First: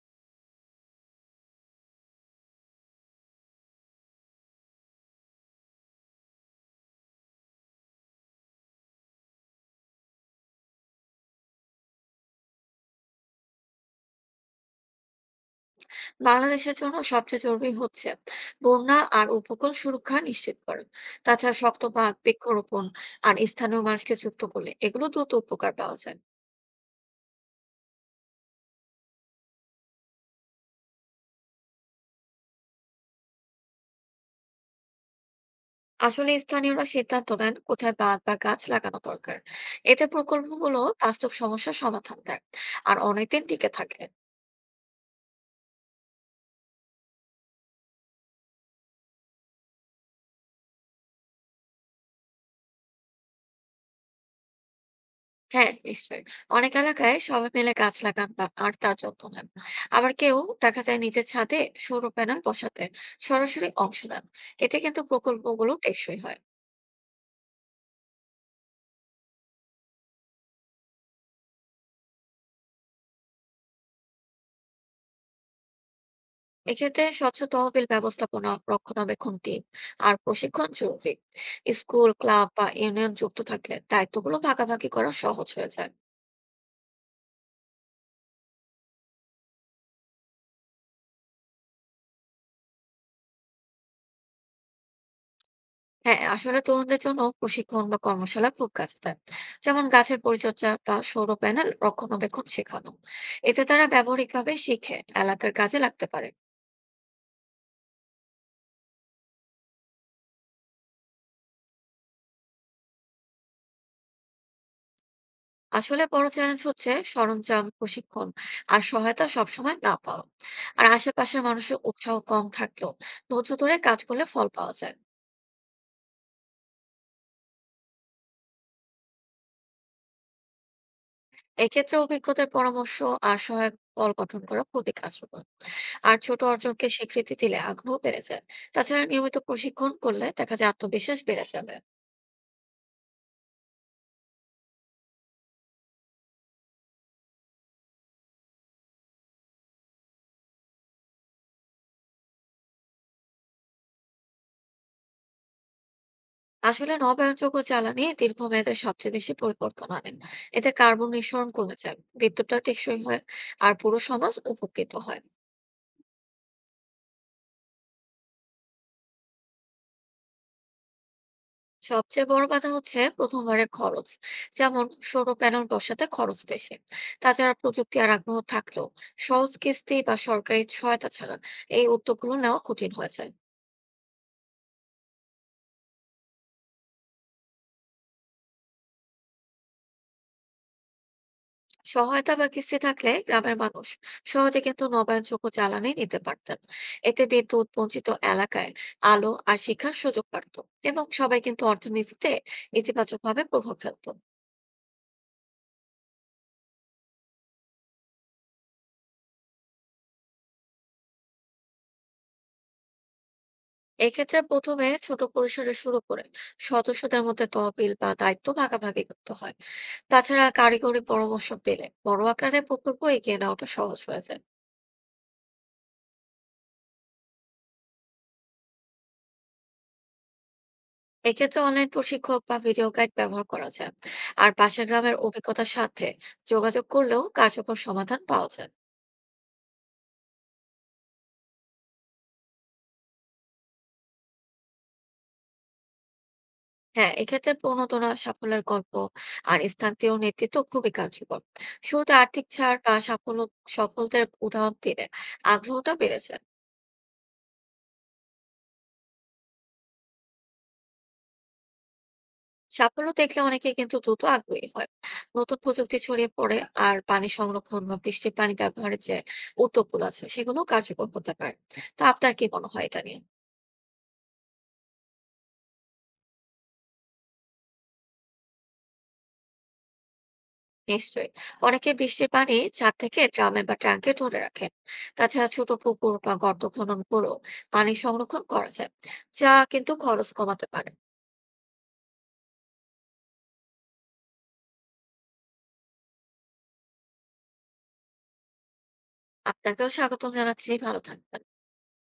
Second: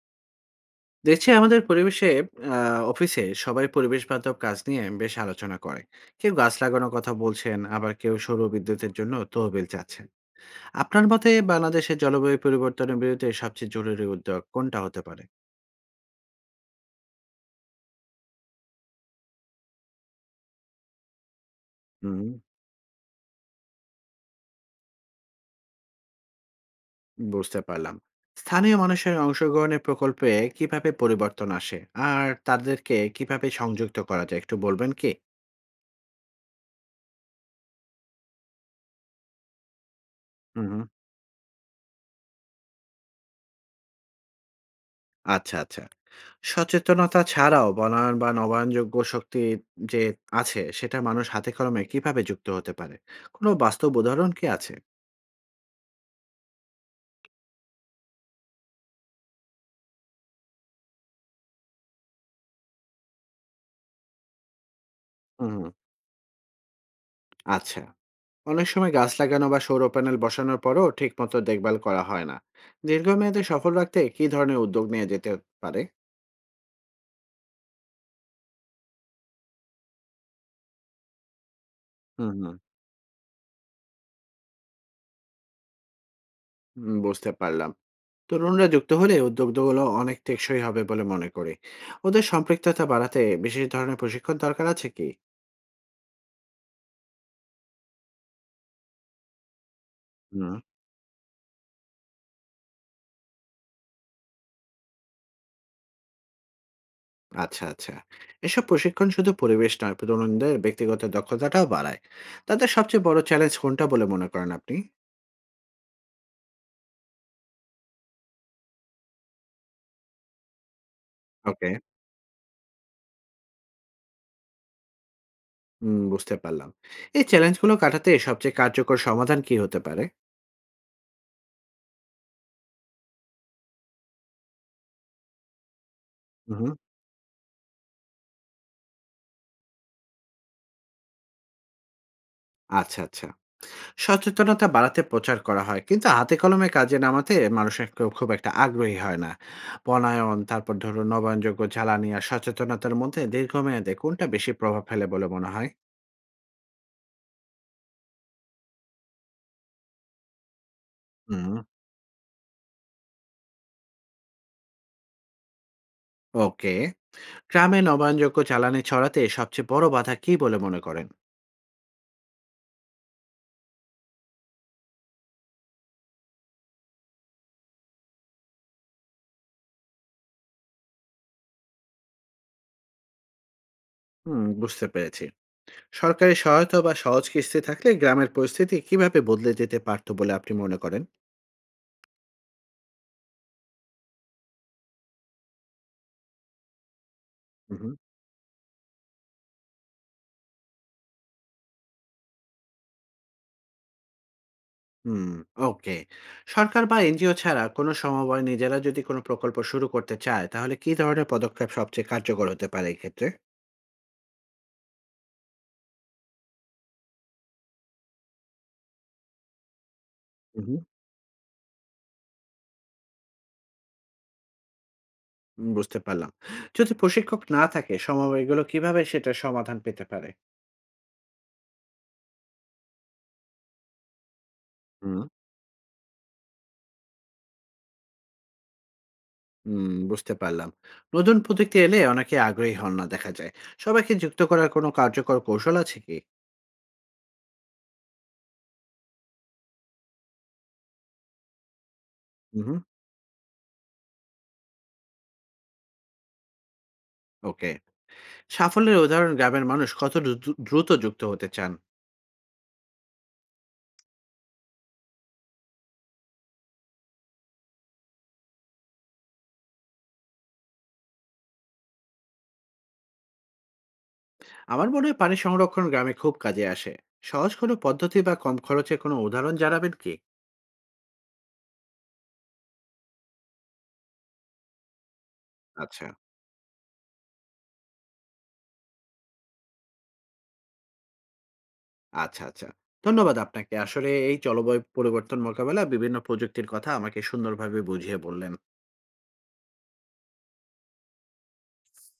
দেখছি আমাদের পরিবেশে অফিসে সবাই পরিবেশ বান্ধব কাজ নিয়ে বেশ আলোচনা করে। কেউ গাছ লাগানোর কথা বলছেন, আবার কেউ সৌর বিদ্যুতের জন্য তহবিল চাচ্ছেন। আপনার মতে বাংলাদেশের জলবায়ু পরিবর্তনের বিরুদ্ধে সবচেয়ে জরুরি উদ্যোগ কোনটা হতে পারে? বাংলাদেশের জন্য সবচেয়ে জরুরি হচ্ছে বন্যা আর উপকূল সুরক্ষা নিশ্চিত করা। তাছাড়া শক্ত বাঁধ, হুম। বৃক্ষরোপণ আর স্থানীয় মানুষকে যুক্ত করলে এগুলো দ্রুত উপকার পাওয়া যায়। বুঝতে পারলাম। স্থানীয় মানুষের অংশগ্রহণের প্রকল্পে কিভাবে পরিবর্তন আসে আর তাদেরকে কিভাবে সংযুক্ত করা যায় একটু বলবেন কি? আসলে স্থানীয়রা সিদ্ধান্ত নেন কোথায় বাঁধ বা গাছ লাগানো দরকার। এতে হুম। প্রকল্পগুলো বাস্তব সমস্যার সমাধান দেয় আর অনেকদিন টিকে থাকে। আচ্ছা, আচ্ছা। সচেতনতা ছাড়াও বনায়ন বা নবায়নযোগ্য শক্তি যে আছে সেটা মানুষ হাতে কলমে কিভাবে যুক্ত হতে পারে? কোনো বাস্তব উদাহরণ কি আছে? হ্যাঁ, নিশ্চয়ই। অনেক এলাকায় সবাই মিলে গাছ লাগান বা আর তার যত্ন নেন। আবার কেউ দেখা যায় নিজের ছাদে সৌর প্যানেল বসাতে সরাসরি অংশ নেন। এতে কিন্তু হুম। প্রকল্পগুলো টেকসই হয়। আচ্ছা। অনেক সময় গাছ লাগানো বা সৌর প্যানেল বসানোর পরও ঠিকমতো দেখভাল করা হয় না। দীর্ঘমেয়াদে সফল রাখতে কি ধরনের উদ্যোগ নিয়ে যেতে পারে? এক্ষেত্রে স্বচ্ছ তহবিল ব্যবস্থাপনা, রক্ষণাবেক্ষণ টিম আর প্রশিক্ষণ জরুরি। স্কুল, হুম, ক্লাব হুম। বা ইউনিয়ন যুক্ত থাকলে দায়িত্বগুলো ভাগাভাগি করা সহজ হয়ে যায়। হুম, বুঝতে পারলাম। তরুণরা যুক্ত হলে উদ্যোগগুলো অনেক টেকসই হবে বলে মনে করি। ওদের সম্পৃক্ততা বাড়াতে বিশেষ ধরনের প্রশিক্ষণ দরকার আছে কি? হ্যাঁ, আসলে তরুণদের জন্য প্রশিক্ষণ বা কর্মশালা খুব কাজে দেয়। যেমন গাছের হুম। পরিচর্যা বা সৌর প্যানেল রক্ষণাবেক্ষণ শেখানো। এতে তারা ব্যবহারিকভাবে শিখে এলাকার কাজে লাগতে পারে। আচ্ছা, আচ্ছা। এসব প্রশিক্ষণ শুধু পরিবেশ নয়, তরুণদের ব্যক্তিগত দক্ষতাটাও বাড়ায়। তাদের সবচেয়ে বড় চ্যালেঞ্জ কোনটা বলে মনে করেন আপনি? আসলে বড় চ্যালেঞ্জ হচ্ছে সরঞ্জাম, প্রশিক্ষণ আর সহায়তা সবসময় না পাওয়া। আর আশেপাশের ওকে। মানুষের উৎসাহ কম থাকলেও ধৈর্য ধরে কাজ করলে ফল পাওয়া যায়। হুম, বুঝতে পারলাম। এই চ্যালেঞ্জগুলো কাটাতে সবচেয়ে কার্যকর সমাধান কি হতে পারে? এক্ষেত্রে অভিজ্ঞতার পরামর্শ আর সহায়ক দল গঠন করা খুবই কার্যকর। আর ছোট উহু। অর্জনকে স্বীকৃতি দিলে আগ্রহ বেড়ে যায়। তাছাড়া নিয়মিত প্রশিক্ষণ করলে দেখা যায় আত্মবিশ্বাস বেড়ে যাবে। আচ্ছা, আচ্ছা। সচেতনতা বাড়াতে প্রচার করা হয়, কিন্তু হাতে কলমে কাজে নামাতে মানুষের কেউ খুব একটা আগ্রহী হয় না। বনায়ন, তারপর ধরুন নবায়নযোগ্য জ্বালানি আর সচেতনতার মধ্যে দীর্ঘমেয়াদে কোনটা বেশি প্রভাব ফেলে বলে মনে হয়? আসলে নবায়নযোগ্য জ্বালানি দীর্ঘমেয়াদে সবচেয়ে বেশি পরিবর্তন আনে। এতে কার্বন নিঃসরণ হুম, কমে যায়, বিদ্যুৎটা টেকসই হয় আর পুরো সমাজ উপকৃত হয়। ওকে। গ্রামে নবায়নযোগ্য জ্বালানি ছড়াতে সবচেয়ে বড় বাধা কী বলে মনে করেন? সবচেয়ে বড় বাধা হচ্ছে প্রথমবারে খরচ। যেমন সৌর প্যানেল বসাতে খরচ বেশি। তাছাড়া প্রযুক্তি আর আগ্রহ থাকলেও সহজ কিস্তি বা সরকারি সহায়তা ছাড়া এই উদ্যোগগুলো নেওয়া কঠিন হয়ে যায়। হুম, বুঝতে পেরেছি। সরকারি সহায়তা বা সহজ কিস্তি থাকলে গ্রামের পরিস্থিতি কিভাবে বদলে যেতে পারত বলে আপনি মনে করেন? সহায়তা বা কিস্তি থাকলে গ্রামের মানুষ সহজে কিন্তু নবায়নযোগ্য জ্বালানি নিতে পারতেন। এতে বিদ্যুৎ হু, হু। বঞ্চিত এলাকায় আলো আর শিক্ষার সুযোগ বাড়তো, এবং সবাই কিন্তু অর্থনীতিতে ইতিবাচকভাবে প্রভাব ফেলতো। হুম, ওকে। সরকার বা এনজিও ছাড়া কোনো সমবায় নিজেরা যদি কোনো প্রকল্প শুরু করতে চায়, তাহলে কী ধরনের পদক্ষেপ সবচেয়ে কার্যকর হতে পারে এক্ষেত্রে? এক্ষেত্রে প্রথমে ছোট পরিসরে শুরু করে সদস্যদের মধ্যে তহবিল বা দায়িত্ব ভাগাভাগি করতে হয়। তাছাড়া হু, হু। কারিগরি পরামর্শ পেলে বড় আকারে প্রকল্প এগিয়ে নেওয়াটা সহজ হয়ে যায়। বুঝতে পারলাম। যদি প্রশিক্ষক না থাকে, সমবায়গুলো কিভাবে সেটার সমাধান পেতে পারে? এক্ষেত্রে অনলাইন প্রশিক্ষক বা ভিডিও গাইড ব্যবহার করা যায়। আর পাশের গ্রামের হুম। অভিজ্ঞতার সাথে যোগাযোগ করলেও কার্যকর সমাধান পাওয়া যায়। হুম, বুঝতে পারলাম। নতুন প্রযুক্তি এলে অনেকে আগ্রহী হন না দেখা যায়। সবাইকে যুক্ত করার কোনো কার্যকর কৌশল আছে কি? হ্যাঁ, এক্ষেত্রে প্রণোদনা, সাফল্যের গল্প আর স্থানীয় নেতৃত্ব খুবই কার্যকর। শুরুতে আর্থিক হুম। ছাড় বা সাফল্য, সফলদের উদাহরণ দিলে আগ্রহটা বেড়েছে। ওকে। সাফল্যের উদাহরণ গ্রামের মানুষ কত দ্রুত যুক্ত হতে চান? সাফল্য দেখলে অনেকে কিন্তু দ্রুত আগ্রহী হয়, নতুন প্রযুক্তি ছড়িয়ে পড়ে। আর পানি সংরক্ষণ বা বৃষ্টির পানি ব্যবহারের যে উদ্যোগগুলো আছে সেগুলো কার্যকর হতে পারে। তো আপনার কি মনে হয় এটা নিয়ে? আমার মনে হয় পানি সংরক্ষণ গ্রামে খুব কাজে আসে। সহজ কোনো পদ্ধতি বা কম খরচে কোনো উদাহরণ জানাবেন কি? নিশ্চয়ই। অনেকে বৃষ্টির পানি ছাদ থেকে ড্রামে বা ট্যাঙ্কে ধরে রাখেন। তাছাড়া ছোট আচ্ছা, পুকুর বা গর্ত খনন করেও পানি সংরক্ষণ করা যায়, যা কিন্তু খরচ কমাতে পারে। আচ্ছা, আচ্ছা। ধন্যবাদ আপনাকে। আসলে এই জলবায়ু পরিবর্তন মোকাবেলা বিভিন্ন প্রযুক্তির কথা আমাকে সুন্দরভাবে বুঝিয়ে বললেন। আপনাকেও স্বাগতম জানাচ্ছি, ভালো থাকবেন।